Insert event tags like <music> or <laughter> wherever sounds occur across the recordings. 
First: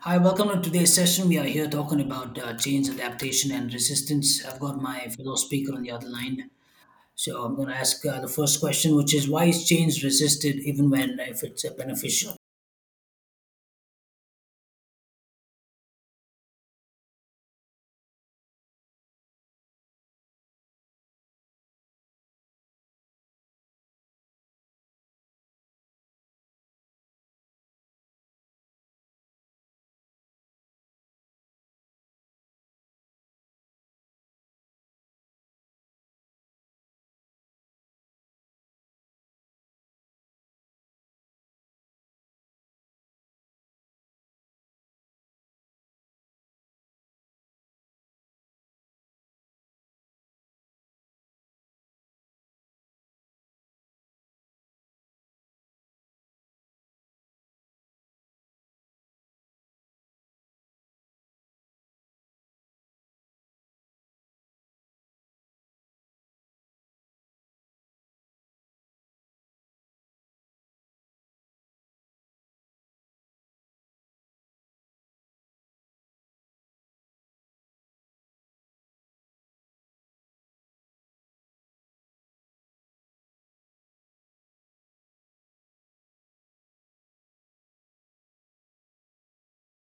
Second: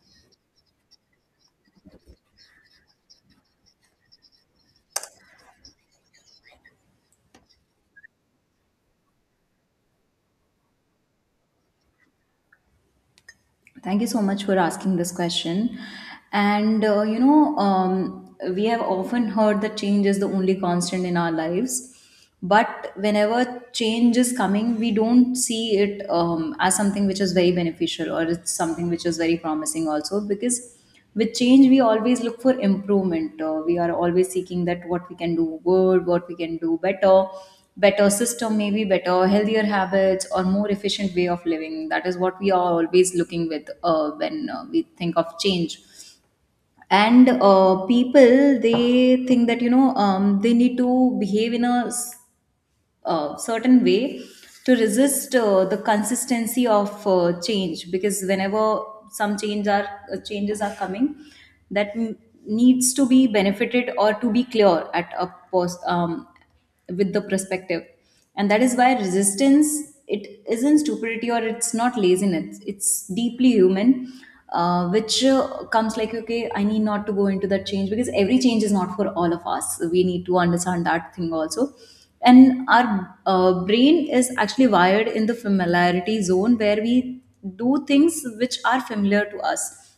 Hi, welcome to today's session. We are here talking about change, adaptation, and resistance. I've got my fellow speaker on the other line. So I'm going to ask the first question, which is why is change resisted even when if it's beneficial? Thank you so much for asking this question. We have often heard that change is the only constant in our lives. But whenever change is coming, we don't see it as something which is very beneficial, or it's something which is very promising, also, because with change we always look for improvement. We are always seeking that what we can do good, what we can do better, better system, maybe better healthier habits or more efficient way of living. That is what we are always looking with when we think of change. And People, they think that they need to behave in a certain way to resist the consistency of change. Because whenever some change are changes are coming, that needs to be benefited or to be clear at a post, with the perspective. And that is why resistance, it isn't stupidity or it's not laziness, it's deeply human, which comes like, okay, I need not to go into that change, because every change is not for all of us. We need to understand that thing also. And our brain is actually wired in the familiarity zone, where we do things which are familiar to us.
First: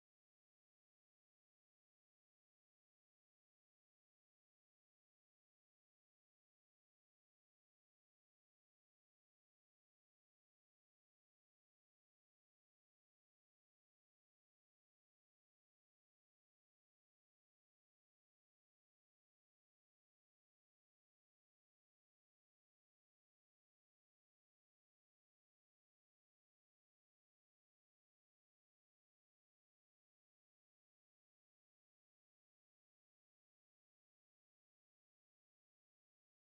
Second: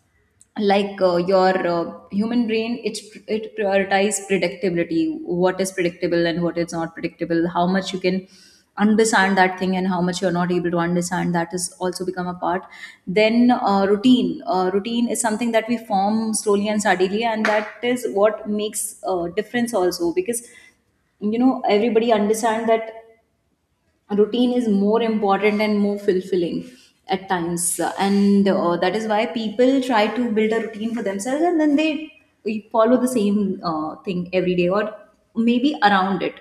Like your human brain, it prioritizes predictability. What is predictable and what is not predictable, how much you can understand that thing and how much you're not able to understand, that is also become a part. Then routine is something that we form slowly and steadily, and that is what makes difference also. Because you know, everybody understand that routine is more important and more fulfilling at times. And That is why people try to build a routine for themselves, and then they follow the same thing every day, or maybe around it.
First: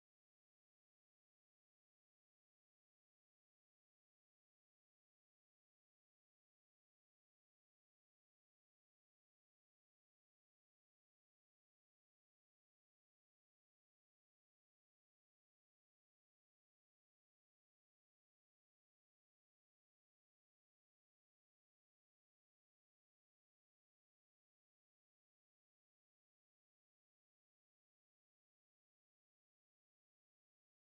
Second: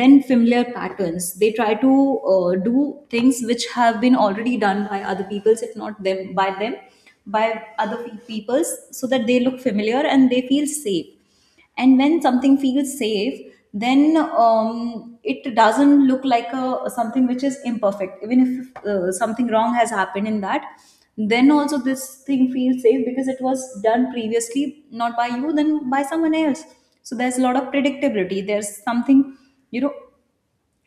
Then familiar patterns, they try to do things which have been already done by other peoples, if not them, by them, by peoples, so that they look familiar and they feel safe. And when something feels safe, then it doesn't look like a something which is imperfect. Even if something wrong has happened in that, then also this thing feels safe, because it was done previously, not by you, then by someone else. So there's a lot of predictability. There's something, you know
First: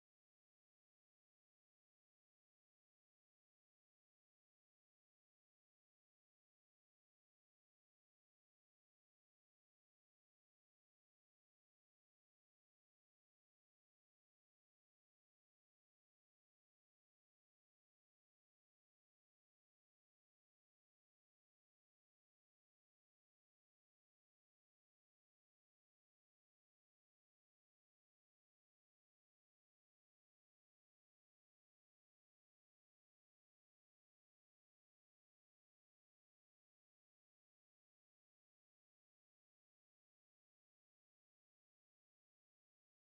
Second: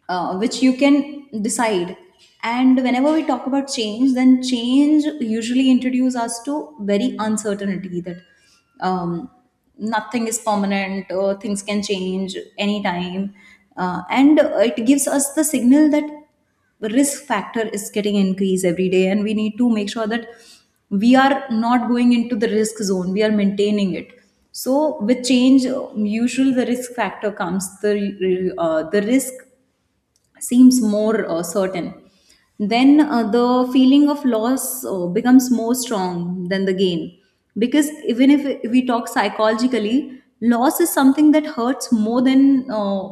which you can decide. And whenever we talk about change, then change usually introduces us to very uncertainty, that um, nothing is permanent, or things can change anytime. And It gives us the signal that the risk factor is getting increased every day, and we need to make sure that we are not going into the risk zone, we are maintaining it. So with change, usually the risk factor comes, the risk seems more certain. Then the feeling of loss becomes more strong than the gain. Because even if we talk psychologically, loss is something that hurts more than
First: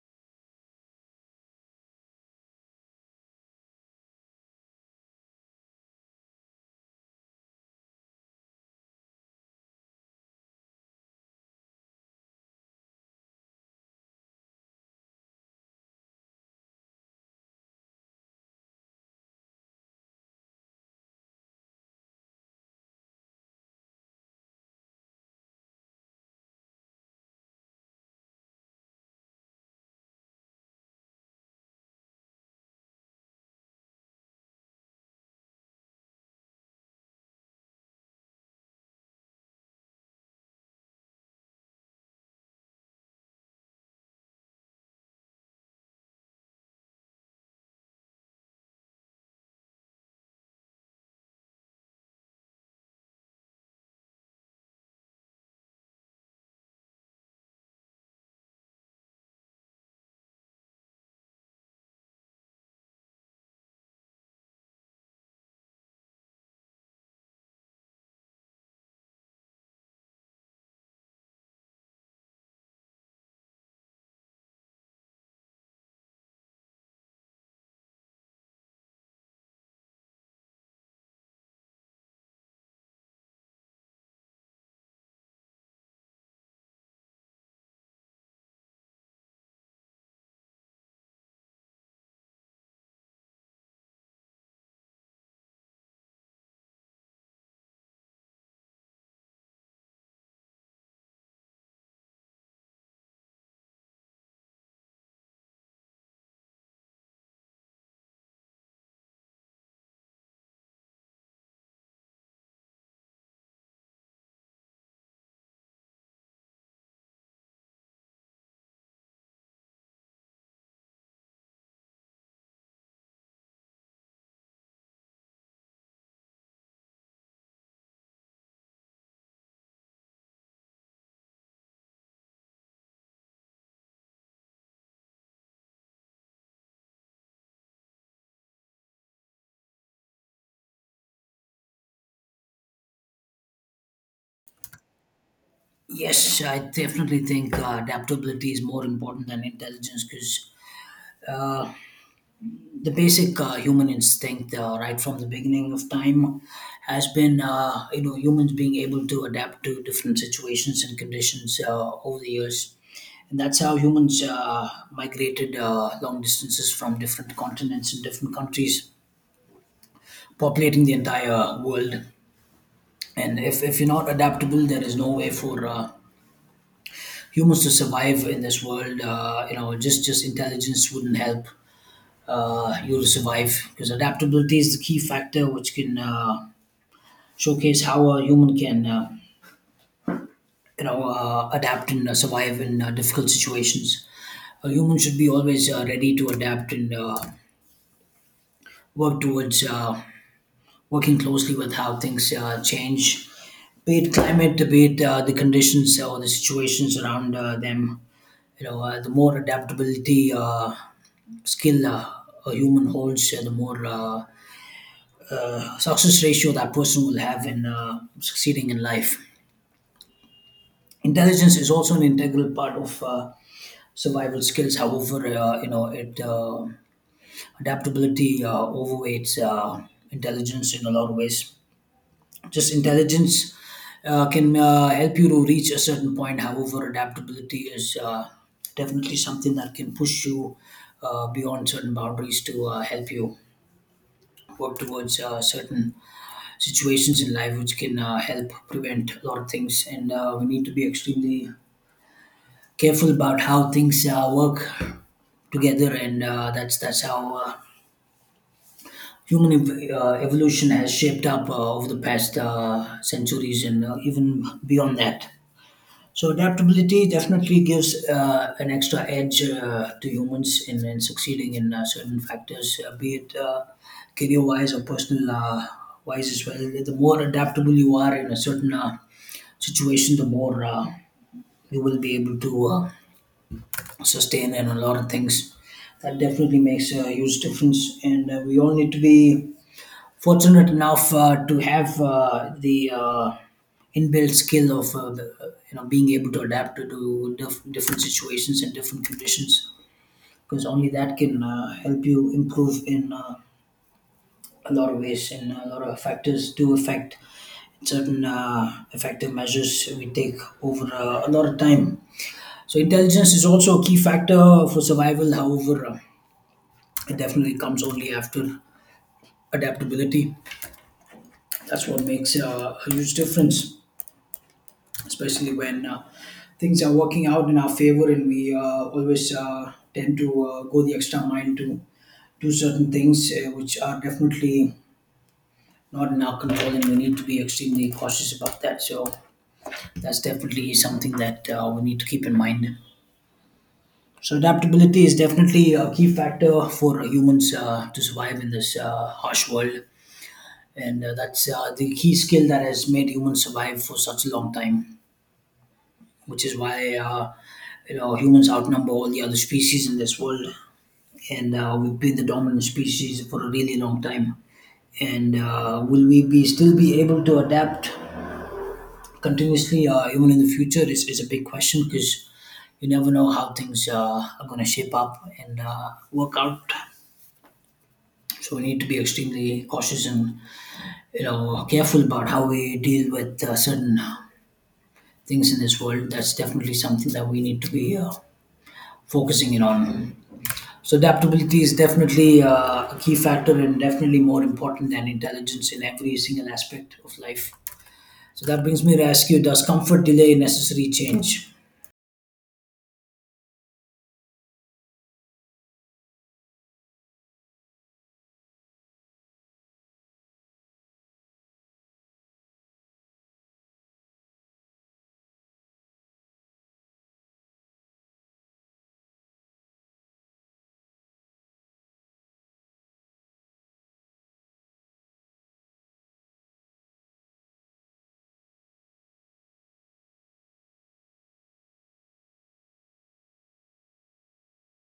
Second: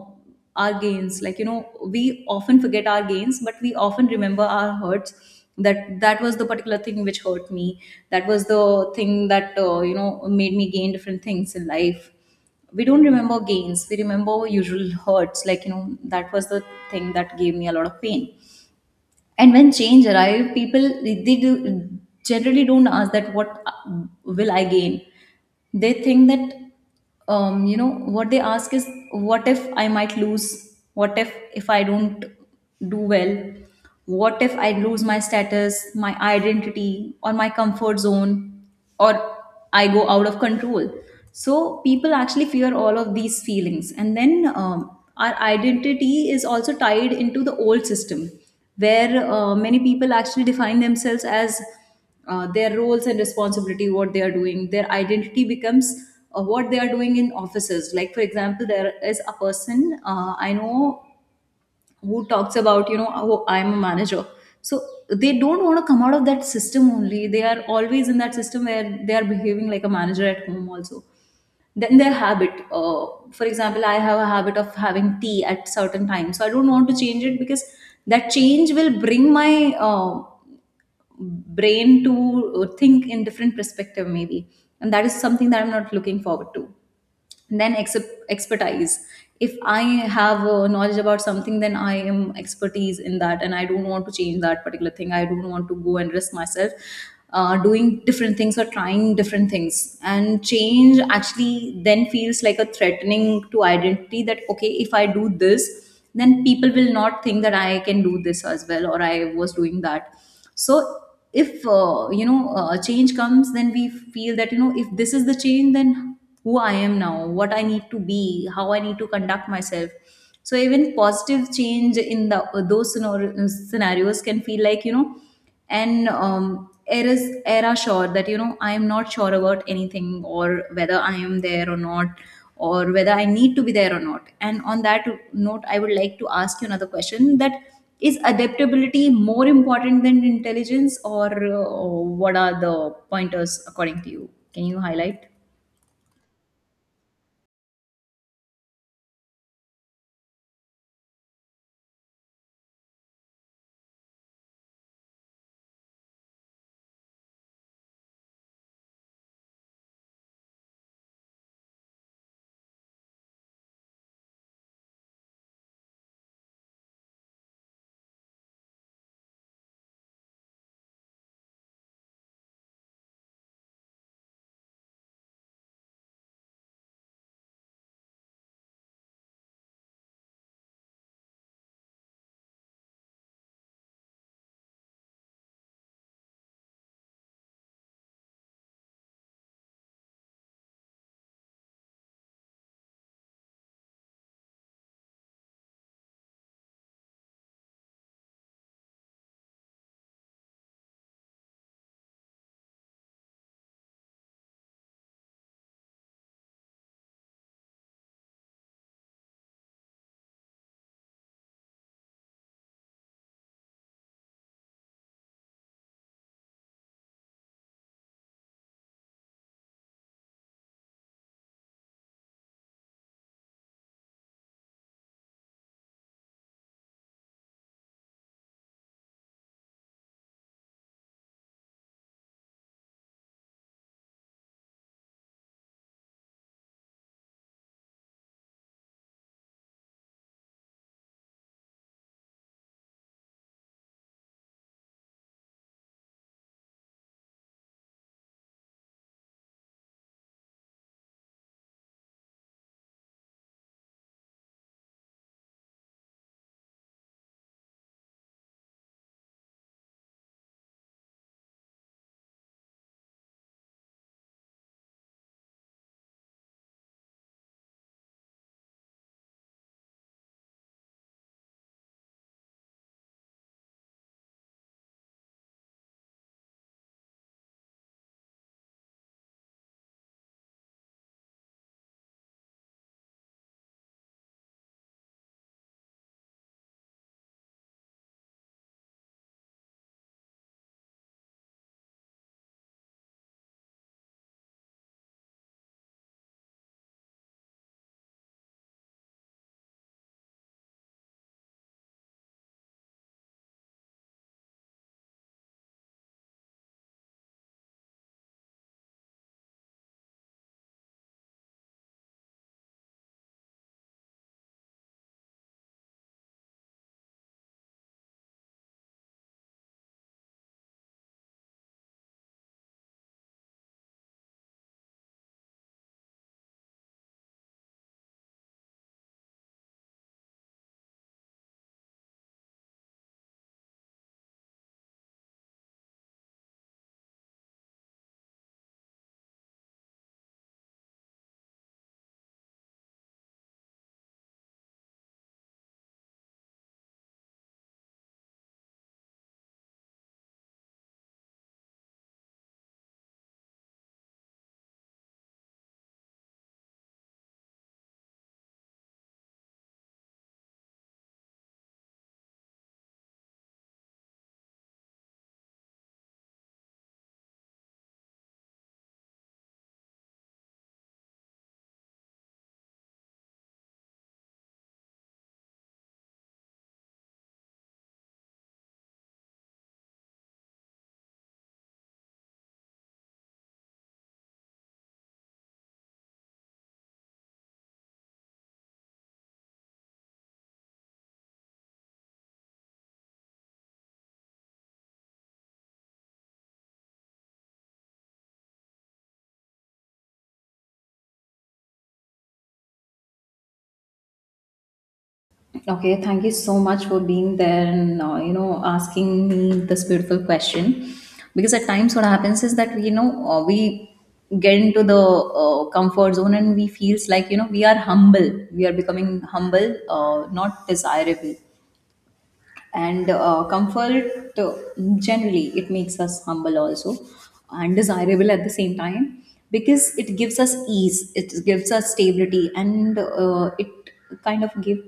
our gains. Like you know, we often forget our gains, but we often remember our hurts. That, that was the particular thing which hurt me. That was the thing that made me gain different things in life. We don't remember gains, we remember usual hurts. Like you know, that was the thing that gave me a lot of pain. And when change arrived, people, they generally don't ask that what will I gain. They think that, um, you know what they ask is, what if I might lose? What if I don't do well? What if I lose my status, my identity, or my comfort zone? Or I go out of control. So people actually fear all of these feelings. And then, our identity is also tied into the old system, where many people actually define themselves as their roles and responsibility, what they are doing. Their identity becomes what they are doing in offices. Like, for example, there is a person I know who talks about, you know, oh, I'm a manager. So they don't want to come out of that system only, they are always in that system where they are behaving like a manager at home also. Then their habit, for example, I have a habit of having tea at certain times, so I don't want to change it, because that change will bring my brain to think in different perspective maybe. And that is something that I'm not looking forward to. Then expertise, if I have knowledge about something, then I am expertise in that, and I don't want to change that particular thing. I don't want to go and risk myself doing different things or trying different things. And change actually then feels like a threatening to identity, that okay, if I do this, then people will not think that I can do this as well, or I was doing that. So if a change comes, then we feel that, you know, if this is the change, then who I am now, what I need to be, how I need to conduct myself. So even positive change in the those scenarios can feel like, you know. And it is era sure that, you know, I am not sure about anything, or whether I am there or not, or whether I need to be there or not. And on that note, I would like to ask you another question: that is adaptability more important than intelligence, or, what are the pointers according to you? Can you highlight? Yes, I definitely think adaptability is more important than intelligence because the basic human instinct right from the beginning of time has been you know humans being able to adapt to different situations and conditions over the years, and that's how humans migrated long distances from different continents and different countries, populating the entire world. And if you're not adaptable, there is no way for humans to survive in this world. You know, just intelligence wouldn't help you to survive, because adaptability is the key factor which can showcase how a human can adapt and survive in difficult situations. A human should be always ready to adapt and work towards working closely with how things change, be it climate, be it the conditions or the situations around them. The more adaptability skill a human holds, the more success ratio that person will have in succeeding in life. Intelligence is also an integral part of survival skills. However, you know, it adaptability overweights intelligence in a lot of ways. Just intelligence can help you to reach a certain point. However, adaptability is definitely something that can push you beyond certain boundaries to help you work towards certain situations in life, which can help prevent a lot of things. And we need to be extremely careful about how things work together. And that's how evolution has shaped up over the past centuries, and even beyond that. So adaptability definitely gives an extra edge to humans in succeeding in certain factors, be it career wise or personal wise as well. The more adaptable you are in a certain situation, the more you will be able to sustain and a lot of things. That definitely makes a huge difference, and we all need to be fortunate enough to have the inbuilt skill of the you know, being able to adapt to different situations and different conditions, because only that can help you improve in a lot of ways. And a lot of factors do affect certain effective measures we take over a lot of time. So intelligence is also a key factor for survival. However, it definitely comes only after adaptability. That's what makes a huge difference, especially when things are working out in our favor, and we always tend to go the extra mile to do certain things which are definitely not in our control, and we need to be extremely cautious about that. So that's definitely something that we need to keep in mind. So adaptability is definitely a key factor for humans to survive in this harsh world, and that's the key skill that has made humans survive for such a long time. Which is why you know humans outnumber all the other species in this world, and we've been the dominant species for a really long time. And will we be still be able to adapt continuously, even in the future, is a big question, because you never know how things are going to shape up and work out. So we need to be extremely cautious and, you know, careful about how we deal with certain things in this world. That's definitely something that we need to be focusing in on. So adaptability is definitely a key factor and definitely more important than intelligence in every single aspect of life. So that brings me to ask you: does comfort delay necessary change? Okay, thank you so much for being there and, asking me this beautiful question. Because at times, what happens is that we, you know we get into the comfort zone, and we feels like, you know, we are humble. We are becoming humble, not desirable. And comfort generally it makes us humble also, and desirable at the same time. Because it gives us ease, it gives us stability, and it kind of give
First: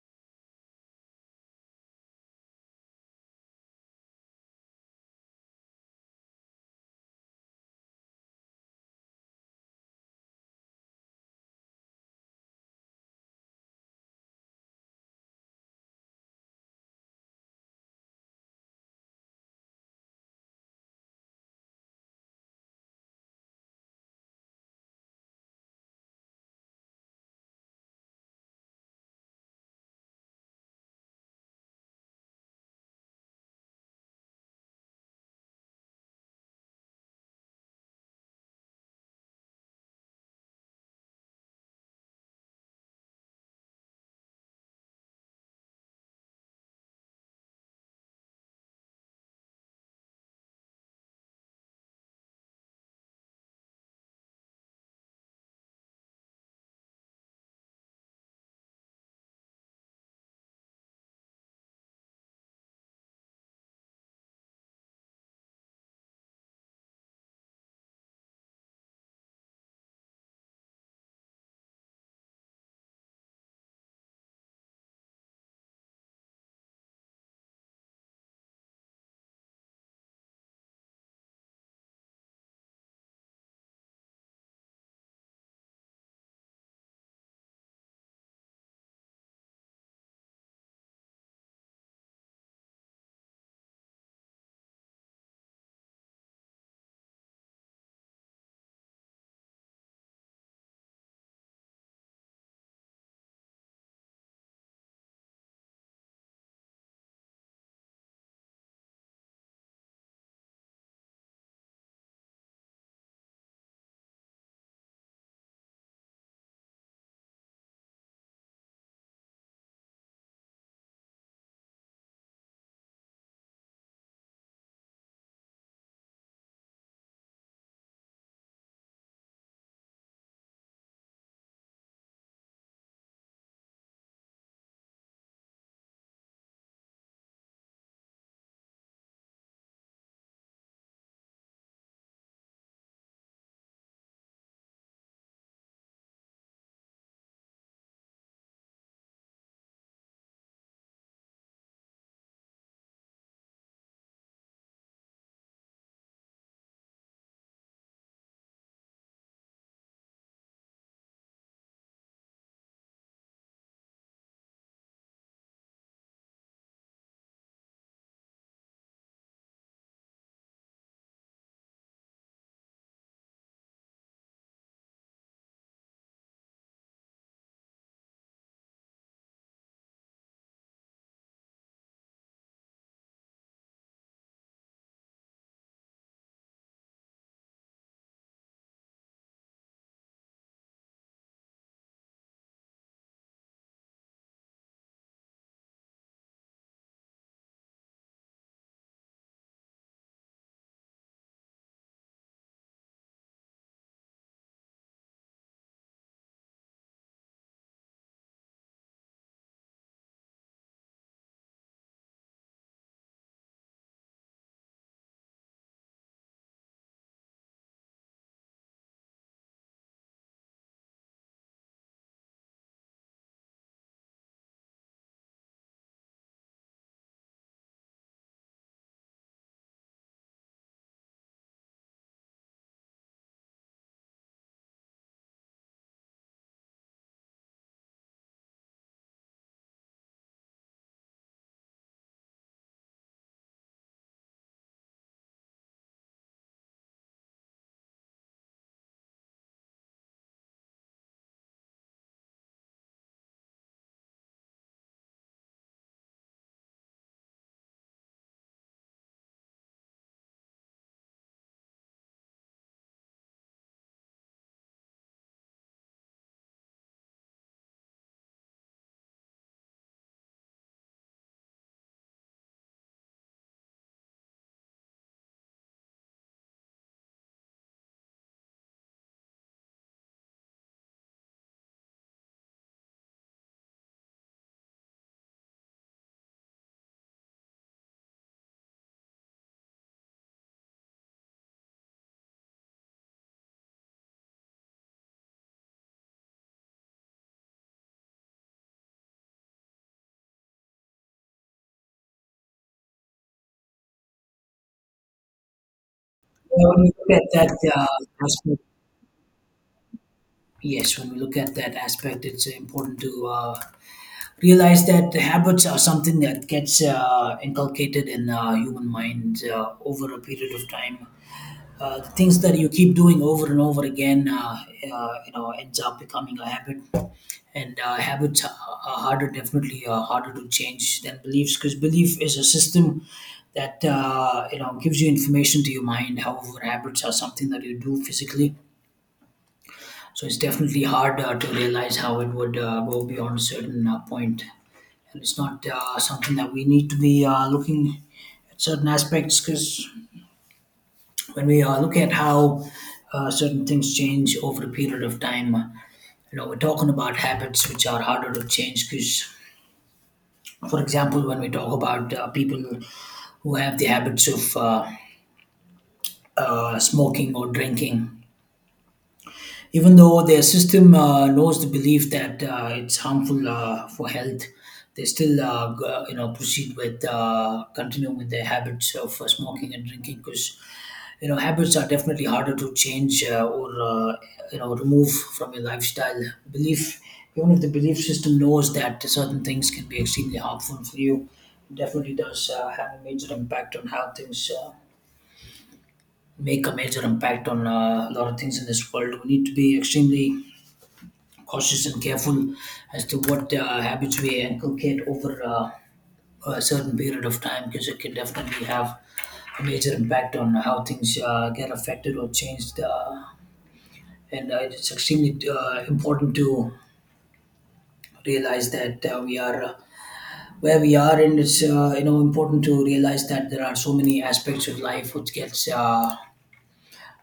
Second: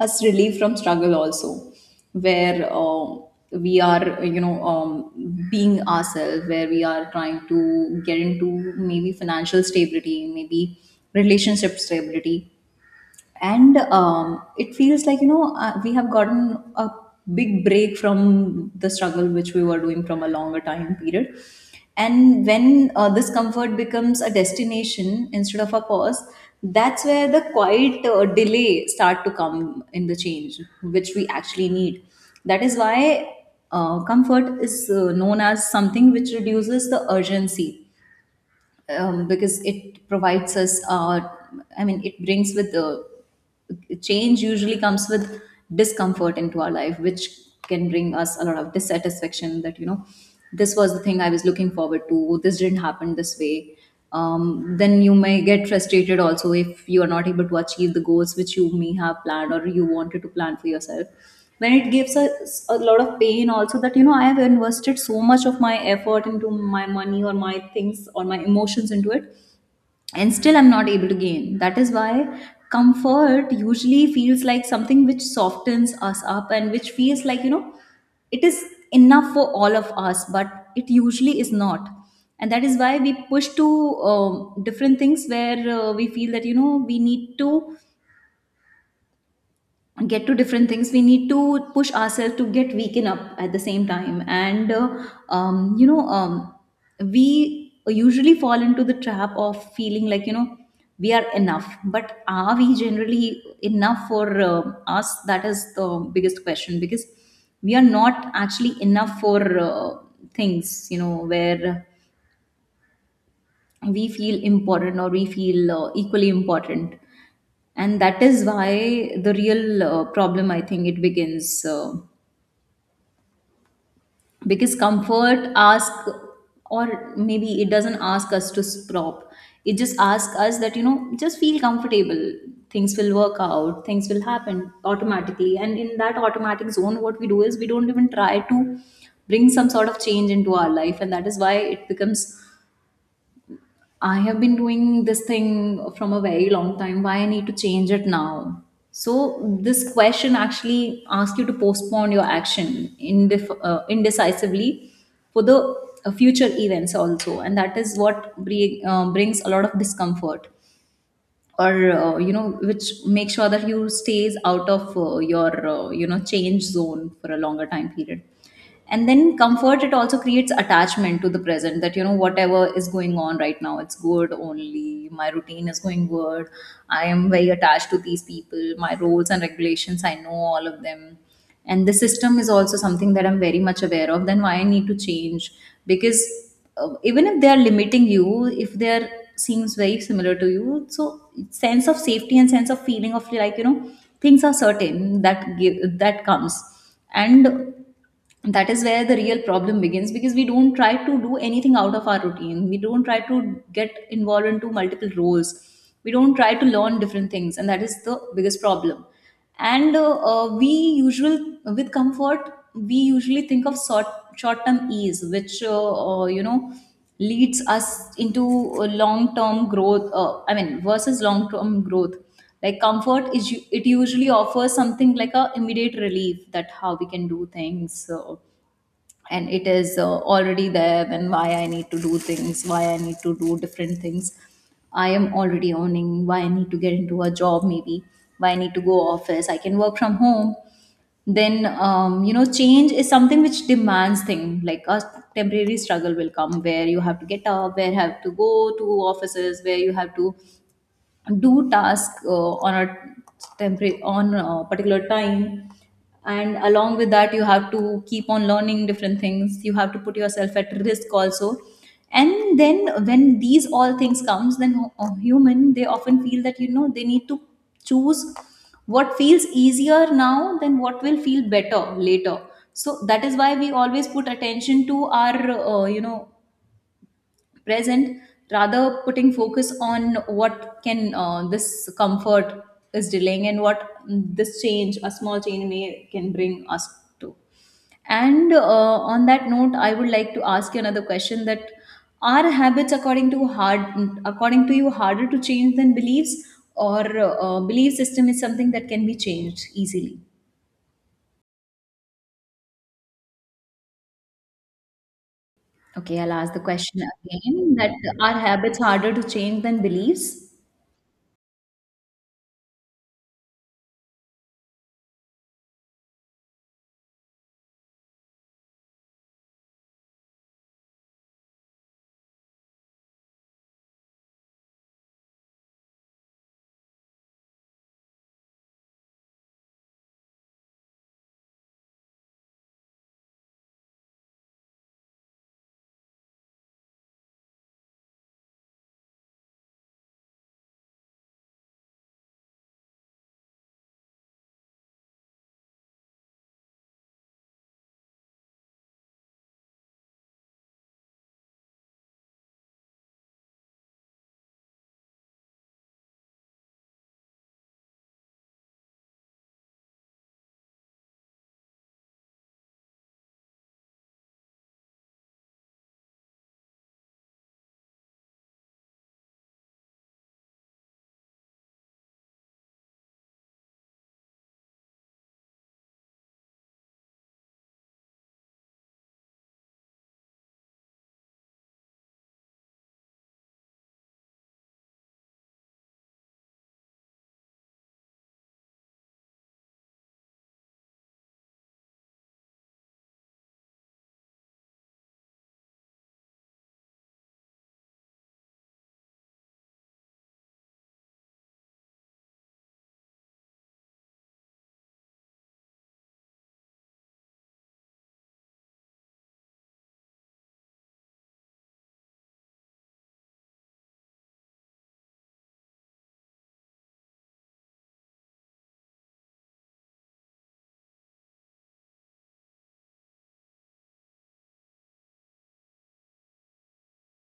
us relief from struggle also, where we are, being ourselves, where we are trying to get into maybe financial stability, maybe relationship stability. And it feels like, you know, we have gotten a big break from the struggle which we were doing from a longer time period. And when this comfort becomes a destination instead of a pause, that's where the quiet delay start to come in the change which we actually need. That is why comfort is known as something which reduces the urgency. Because it provides us, I mean, it brings with the, change usually comes with discomfort into our life, which can bring us a lot of dissatisfaction. That you know, this was the thing I was looking forward to, this didn't happen this way. Then you may get frustrated also, if you are not able to achieve the goals which you may have planned or you wanted to plan for yourself. Then it gives us a lot of pain also. That you know, I have invested so much of my effort, into my money or my things or my emotions into it, and still I'm not able to gain. That is why comfort usually feels like something which softens us up, and which feels like, you know, it is enough for all of us, but it usually is not. And that is why we push to different things, where we feel that, you know, we need to get to different things, we need to push ourselves to get weaken up at the same time. And um, you know um, we usually fall into the trap of feeling like, you know, we are enough. But are we generally enough for us? That is the biggest question. Because we are not actually enough for things, you know, where we feel important, or we feel equally important. And that is why the real problem, I think it begins, because comfort ask, or maybe it doesn't ask us to stop, it just asks us that, you know, just feel comfortable, things will work out, things will happen automatically. And in that automatic zone, what we do is we don't even try to bring some sort of change into our life. And that is why it becomes, I have been doing this thing from a very long time. Why I need to change it now? So this question actually asks you to postpone your action indecisively for the future events also, and that is what brings a lot of discomfort, or which make sure that you stays out of your change zone for a longer time period. And then comfort, it also creates attachment to the present, that whatever is going on right now, it's good, only my routine is going good. I am very attached to these people, my roles and regulations, I know all of them, and the system is also something that I'm very much aware of. Then why I need to change? Because even if they are limiting you, if they are seems very similar to you, so sense of safety and sense of feeling of like things are certain, that give, that comes. And that is where the real problem begins, because we don't try to do anything out of our routine, we don't try to get involved into multiple roles, we don't try to learn different things, and that is the biggest problem. And we usual with comfort we usually think of short term ease which leads us into long term growth, I mean, versus long term growth. Like comfort is it usually offers something like a immediate relief, that how we can do things. So, and it is already there. And why I need to do things, why I need to do different things? I am already earning, why I need to get into a job, maybe? Why I need to go office? I can work from home. Then change is something which demands thing like a temporary struggle will come, where you have to get up, where you have to go to offices, where you have to do task on a temporary on a particular time. And along with that, you have to keep on learning different things, you have to put yourself at risk also. And then when these all things comes, then human they often feel that they need to choose what feels easier now than what will feel better later. So that is why we always put attention to our present, rather putting focus on what can this comfort is delaying and what this change, a small change, may can bring us to. And on that note I would like to ask you another question, that are habits according to hard according to you harder to change than beliefs, or belief system is something that can be changed easily? Okay, I'll ask the Yeah, when we question look at that again, that are aspect, habits harder to change than beliefs? yes, when we look at that aspect, it's important to realize that the habits are something that gets inculcated in human mind over a period of time. The things that you keep doing over and over again, you know, ends up becoming a habit. And habits are harder, definitely harder to change than beliefs, because belief is a system that you know gives you information to your mind. However, habits are something that you do physically. So it's definitely hard to realize how it would go beyond a certain point. And it's not something that we need to be looking at certain aspects, because when we look at how certain things change over a period of time, you know, we're talking about habits which are harder to change because, for example, when we talk about people who have the habits of smoking or drinking, even though their system knows the belief that it's harmful for health, they still you know proceed with, continue with their habits of smoking and drinking, because you know habits are definitely harder to change or you know remove from your lifestyle belief. Even if the belief system knows that certain things can be extremely harmful for you, it definitely does have a major impact on how things make a major impact on a lot of things in this world. We need to be extremely cautious and careful as to what habits we inculcate over a certain period of time, because it can definitely have a major impact on how things get affected or changed. And it's extremely important to realize that we are where we are, and it's you know important to realize that there are so many aspects of life which gets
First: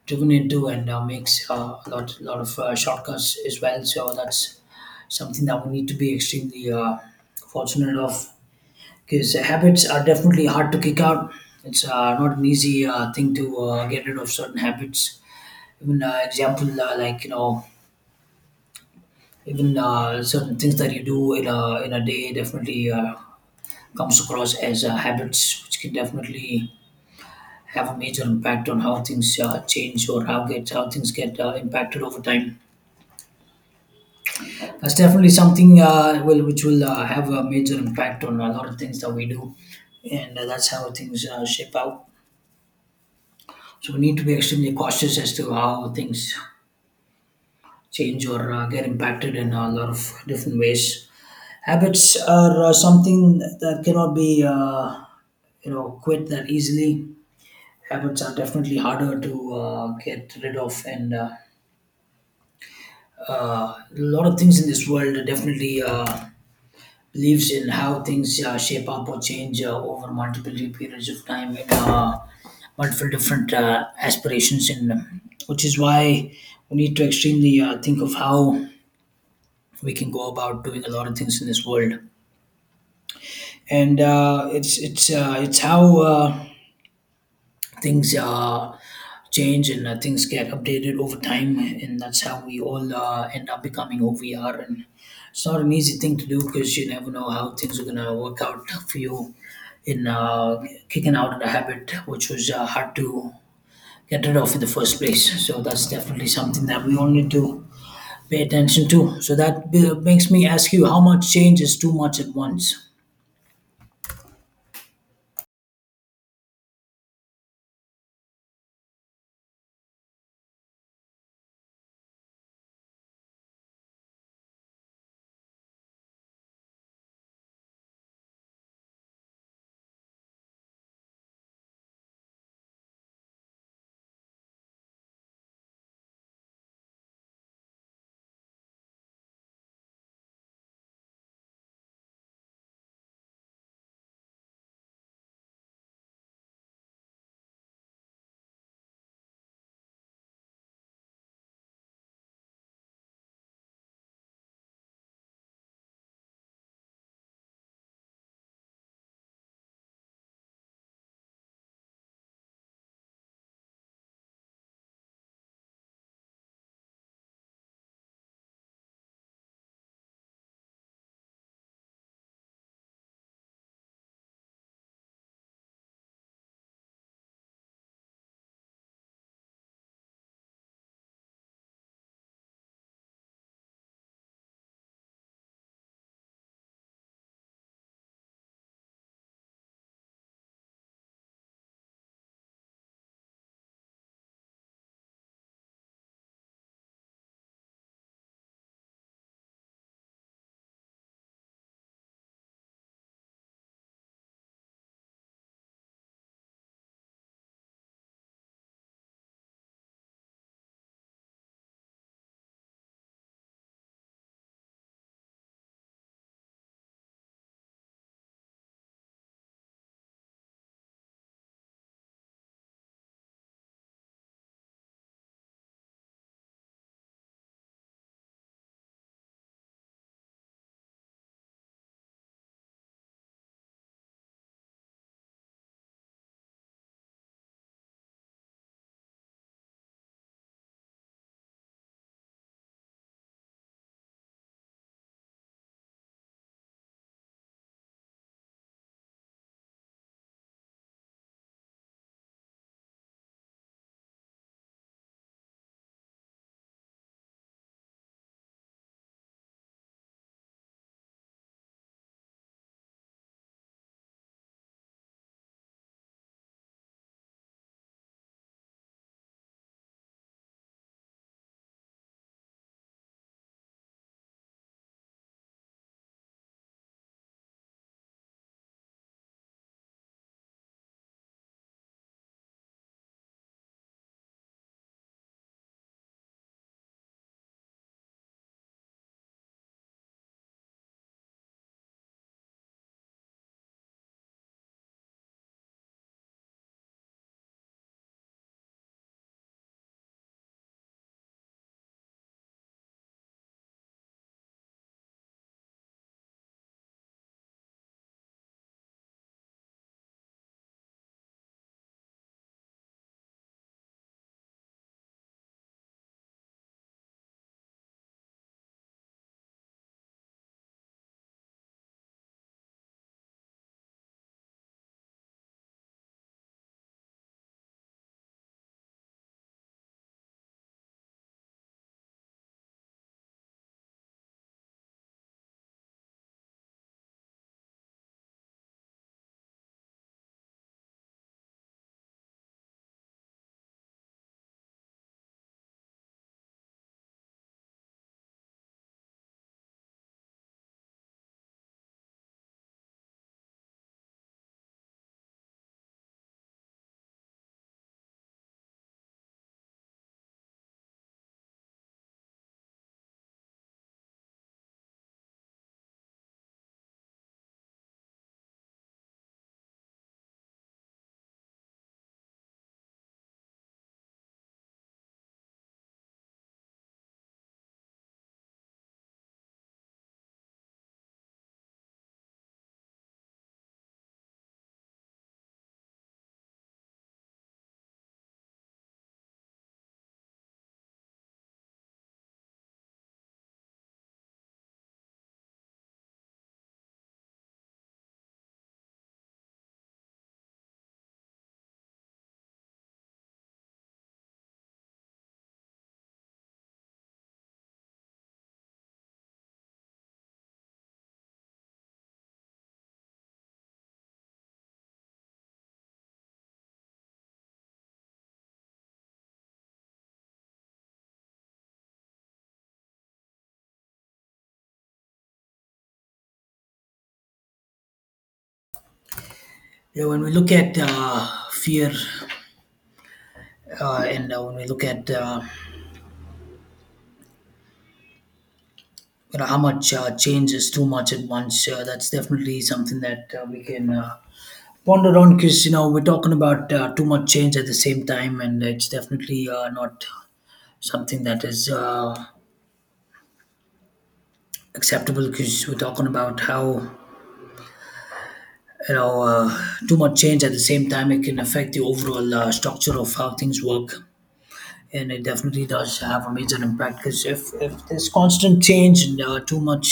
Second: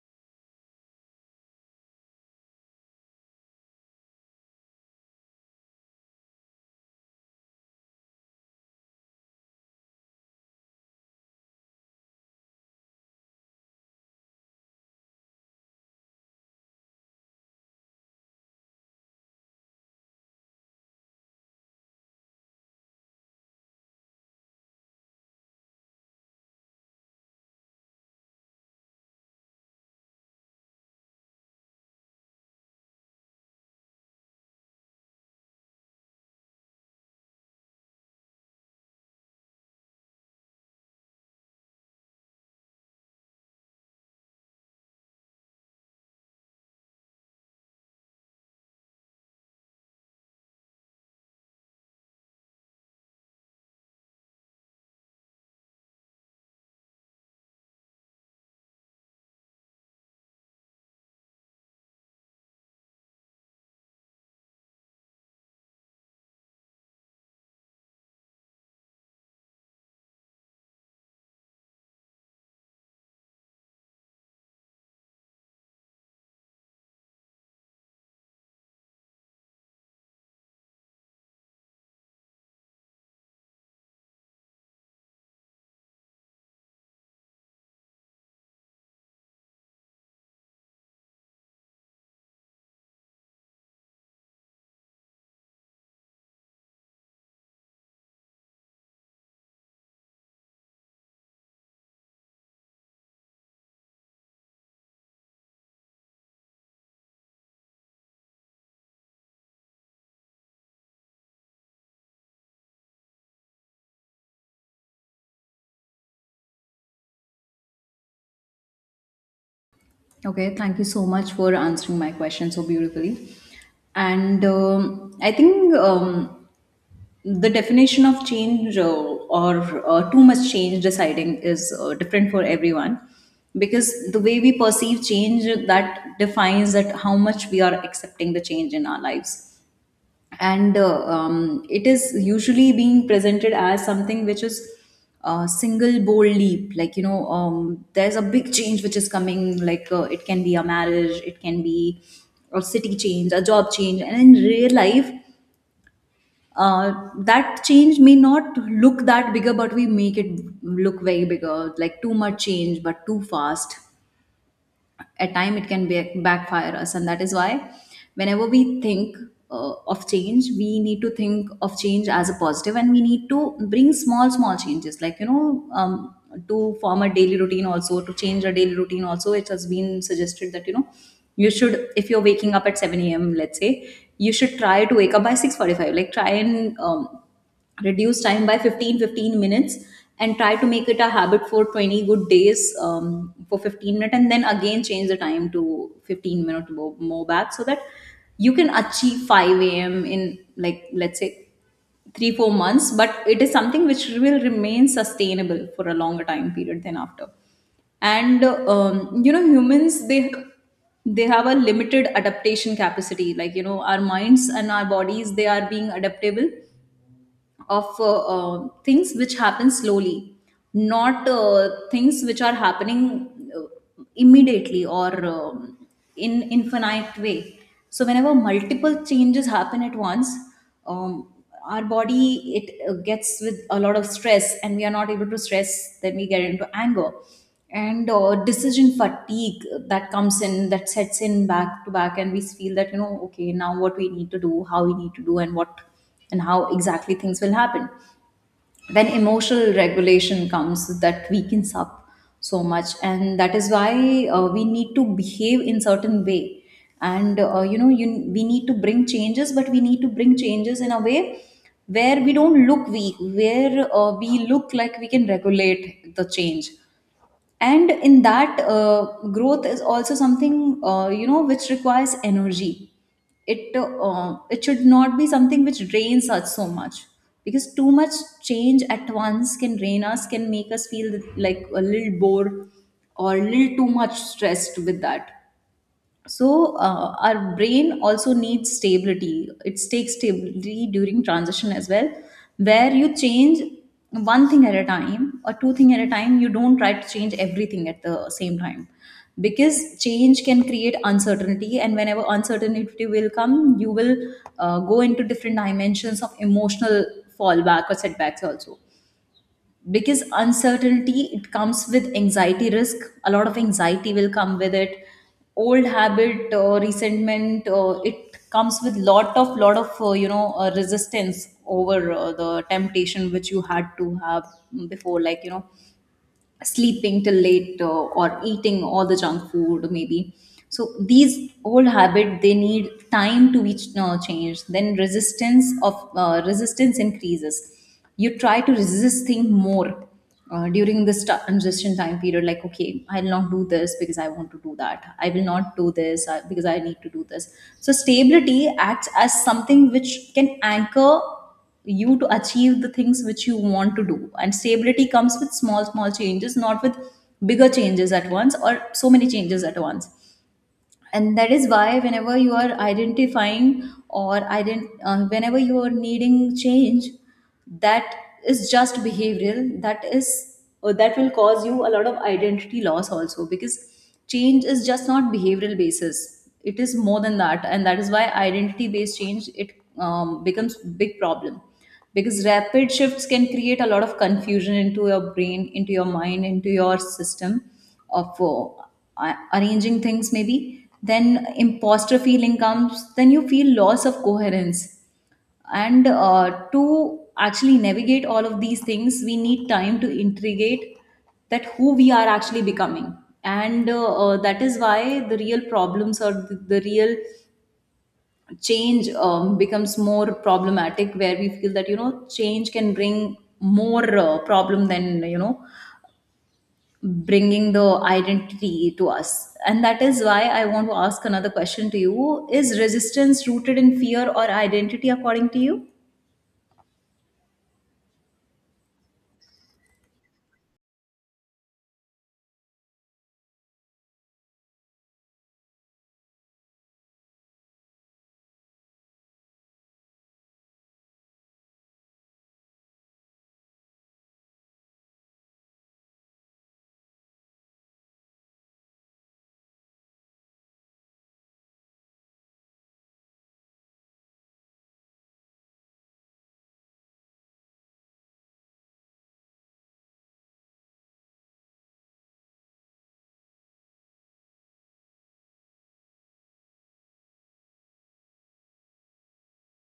driven into, and makes a lot of shortcuts as well. So that's something that we need to be extremely fortunate of, because habits are definitely hard to kick out. It's not an easy thing to get rid of certain habits. Even example like you know, even certain things that you do in a day definitely comes across as habits, which can definitely have a major impact on how things change or how get how things get impacted over time. That's definitely something will which will have a major impact on a lot of things that we do, and that's how things shape out. So we need to be extremely cautious as to how things change or get impacted in a lot of different ways. Habits are something that cannot be you know quit that easily. Habits are definitely harder to get rid of, and a lot of things in this world definitely. Beliefs in how things shape up or change over multiple periods of time and multiple different aspirations, and which is why we need to extremely think of how we can go about doing a lot of things in this world. And it's how things change, and things get updated over time, and that's how we all end up becoming who we are. And it's not an easy thing to do, because you never know how things are going to work out for you in kicking out of the habit which was hard to get rid of in the first place. So that's definitely something that we all need to pay attention to. So that makes me ask you: how much change is too much at once? Okay, thank you so much for answering my question so beautifully. And I think, the definition of change, or too much change deciding, is different for everyone, because the way we perceive change that defines that how much we are accepting the change in our lives. And it is usually being presented as something which is a single bold leap, like there's a big change which is coming, like it can be a marriage, it can be a city change, a job change, and in real life uh, that change may not look that bigger, but we make it look very bigger, like too much change but too fast at time, it can be backfire us. And that is why whenever we think of change, we need to think of change as a positive, and we need to bring small small changes, like to form a daily routine also, to change a daily routine also, it has been suggested that you should, if you're waking up at 7 a.m, let's say, you should try to wake up by 6:45, like try and reduce time by 15 15 minutes, and try to make it a habit for 20 good days, for 15 minutes, and then again change the time to 15 minutes more, more back, so that you can achieve 5 a.m in, like, let's say 3 4 months, but it is something which will remain sustainable for a longer time period than after. And humans they have a limited adaptation capacity, like our minds and our bodies they are being adaptable of things which happen slowly, not things which are happening uh, immediately, or in infinite way. So whenever multiple changes happen at once, um, our body it gets with a lot of stress, and we are not able to stress. Then we get into anger, and decision fatigue that comes in, that sets in back to back, and we feel that okay, now what we need to do, how we need to do, and what and how exactly things will happen. Then emotional regulation comes that weakens up so much, and that is why we need to behave in certain way. And we need to bring changes, but we need to bring changes in a way where we don't look weak, where we look like we can regulate the change. And in that growth is also something which requires energy, it should not be something which drains us so much, because too much change at once can drain us, can make us feel like a little bored or a little too much stressed with that. So our brain also needs stability, it takes stability during transition as well, where you change one thing at a time or two thing at a time, you don't try to change everything at the same time, because change can create uncertainty, and whenever uncertainty will come you will go into different dimensions of emotional fallback or setbacks also, because uncertainty it comes with anxiety risk, a lot of anxiety will come with it. Old habit or resentment, it comes with lot of resistance over the temptation which you had to have before, like sleeping till late or eating all the junk food, maybe. So these old habit they need time to be changed, then resistance of resistance increases, you try to resist things more during this transition time period, like okay, I'll not do this because I want to do that, I will not do this because I need to do this. So stability acts as something which can anchor you to achieve the things which you want to do, and stability comes with small small changes, not with bigger changes at once or so many changes at once. And that is why, whenever you are identifying, or whenever you are needing change that is just behavioral, that is, or that will cause you a lot of identity loss also, because change is just not behavioral basis, it is more than that, and that is why identity based change it becomes big problem, because rapid shifts can create a lot of confusion into your brain, into your mind, into your system of arranging things, maybe, then imposter feeling comes, then you feel loss of coherence. And to actually navigate all of these things we need time to integrate that who we are actually becoming. And that is why the real problems, or the real change becomes more problematic, where we feel that change can bring more problem than bringing the identity to us. And that is why I want to ask another question to you, is resistance rooted in fear or identity, according to you? Yeah, when we look at fear and when we look at you know how much change too much at once. That's definitely something that we can ponder on, because you know we're talking about too much change at the same time, and it's definitely not something that is acceptable, because we're talking about how, you know, too much change at the same time, it can affect the overall structure of how things work. And it definitely does have a major impact because if there's constant change and too much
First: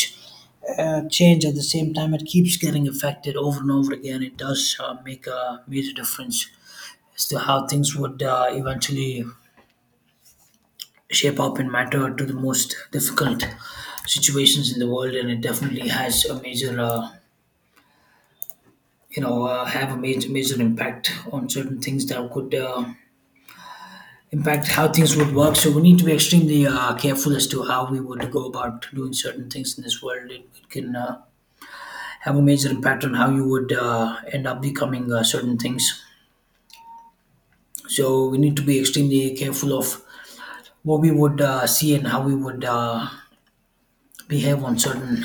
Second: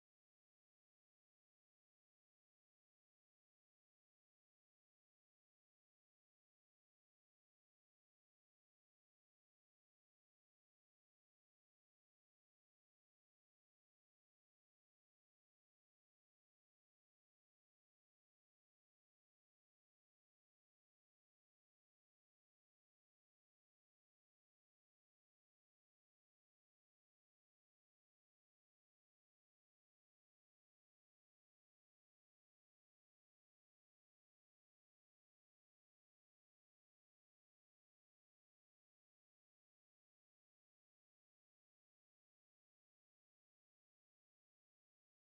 change at the same time, it keeps getting affected over and over again. It does make a major difference as to how things would eventually shape up and matter to the most difficult situations in the world, and it definitely has a major, have a major impact on certain things that could impact how things would work. So we need to be extremely careful as to how we would go about doing certain things in this world. It can have a major impact on how you would end up becoming certain things. So we need to be extremely careful of what we would see and how we would behave on certain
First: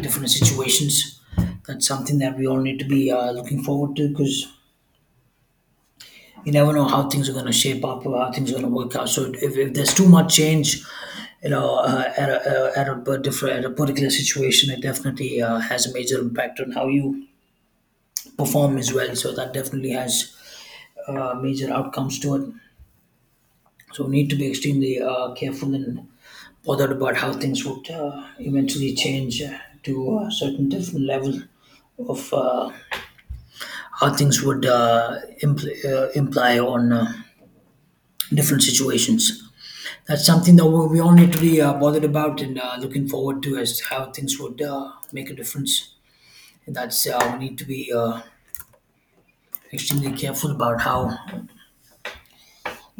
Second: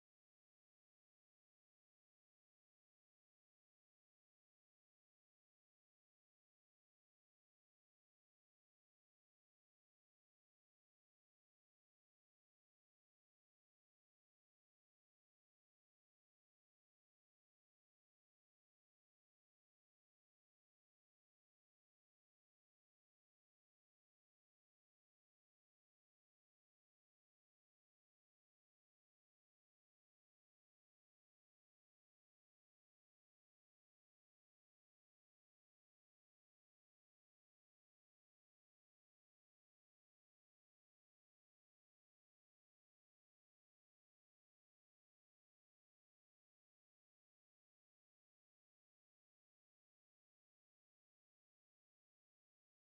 different situations. That's something that we all need to be looking forward to because you never know how things are going to shape up or how things are going to work out. So if there's too much change, at a different at a particular situation, it definitely has a major impact on how you perform as well. So that definitely has major outcomes to it. So we need to be extremely careful and bothered about how things would eventually change to a certain different level of how things would imply on different situations. That's something that we all need to be bothered about and looking forward to as to how things would make a difference. And that's we need to be extremely careful about how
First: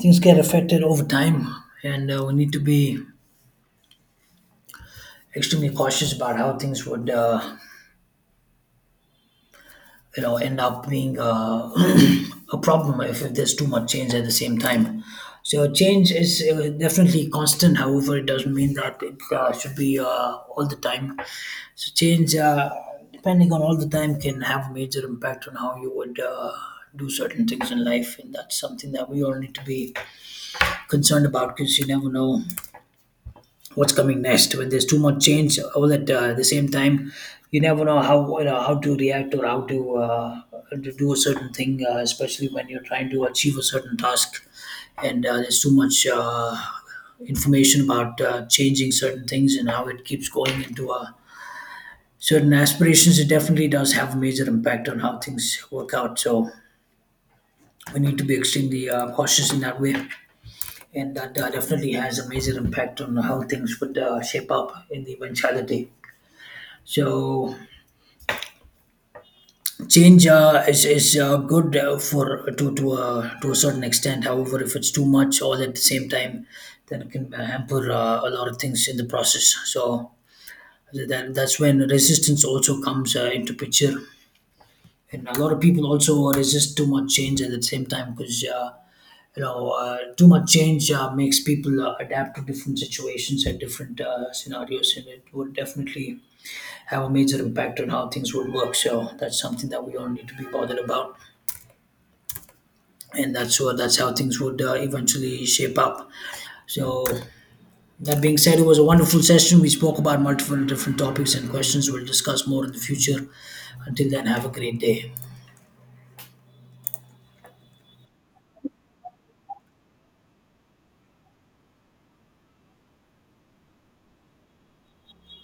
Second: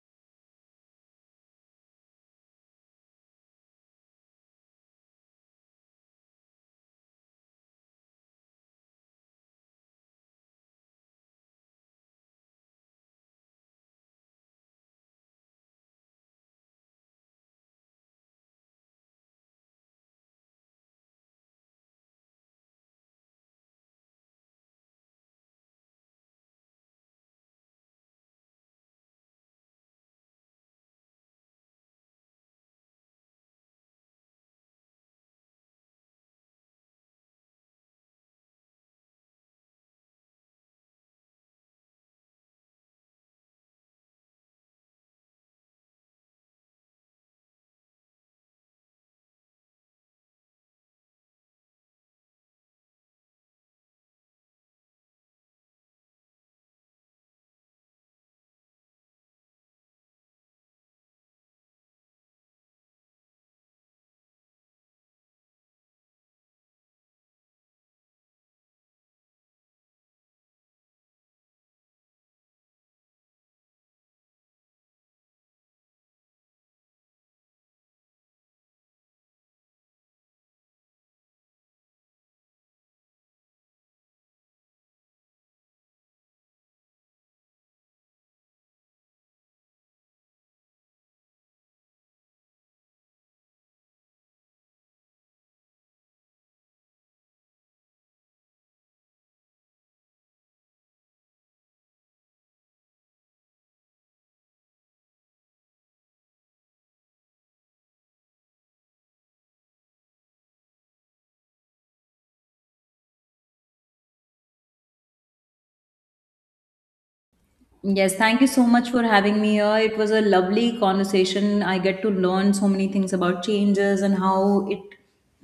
things get affected over time, and we need to be extremely cautious about how things would end up being <clears throat> a problem if, there's too much change at the same time. So change is definitely constant. However, it doesn't mean that it should be all the time. So change, depending on all the time, can have a major impact on how you would do certain things in life, and that's something that we all need to be concerned about, because you never know what's coming next when there's too much change all at the same time. You never know how to react or how to do a certain thing, especially when you're trying to achieve a certain task, and there's too much information about changing certain things and how it keeps going into a certain aspirations. It definitely does have a major impact on how things work out, so we need to be extremely cautious in that way, and that definitely has a major impact on how things would shape up in the eventuality. So change is good for to a certain extent. However, if it's too much all at the same time, then it can hamper a lot of things in the process. So that's when resistance also comes into picture. And a lot of people also resist too much change at the same time, because too much change makes people adapt to different situations and different scenarios, and it would definitely have a major impact on how things would work. So that's something that we all need to be bothered about, and that's how things would eventually shape up. So, that being said, it was a wonderful session. We spoke about multiple different topics and questions. We'll discuss more in the future. Until then, have a great day. Yes, thank you so much for having me here. It was a lovely conversation. I get to learn so many things about changes and how it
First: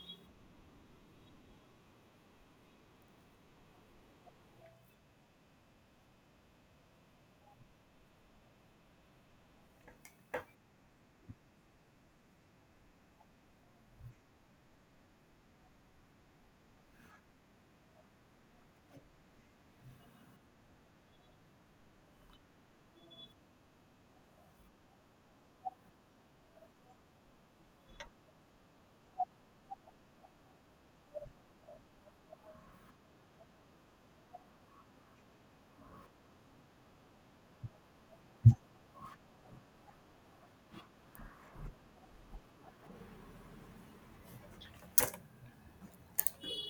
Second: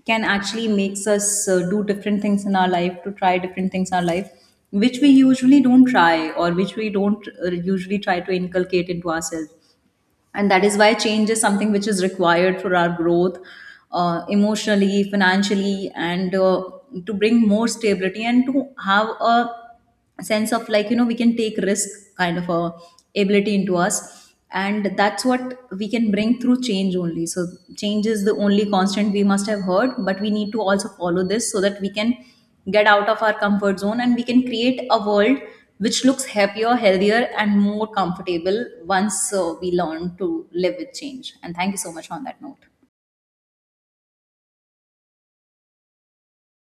can actually makes us do different things in our life, to try different things in our life which we usually don't try, or which we don't usually try to inculcate into ourselves. And that is why change is something which is required for our growth, emotionally, financially, and to bring more stability and to have a sense of like we can take risk kind of a ability into us, and that's what we can bring through change only. So change is the only constant, we must have heard, but we need to also follow this so that we can get out of our comfort zone and we can create a world which looks happier, healthier, and more comfortable once we learn to live with change. And thank you so much on that note.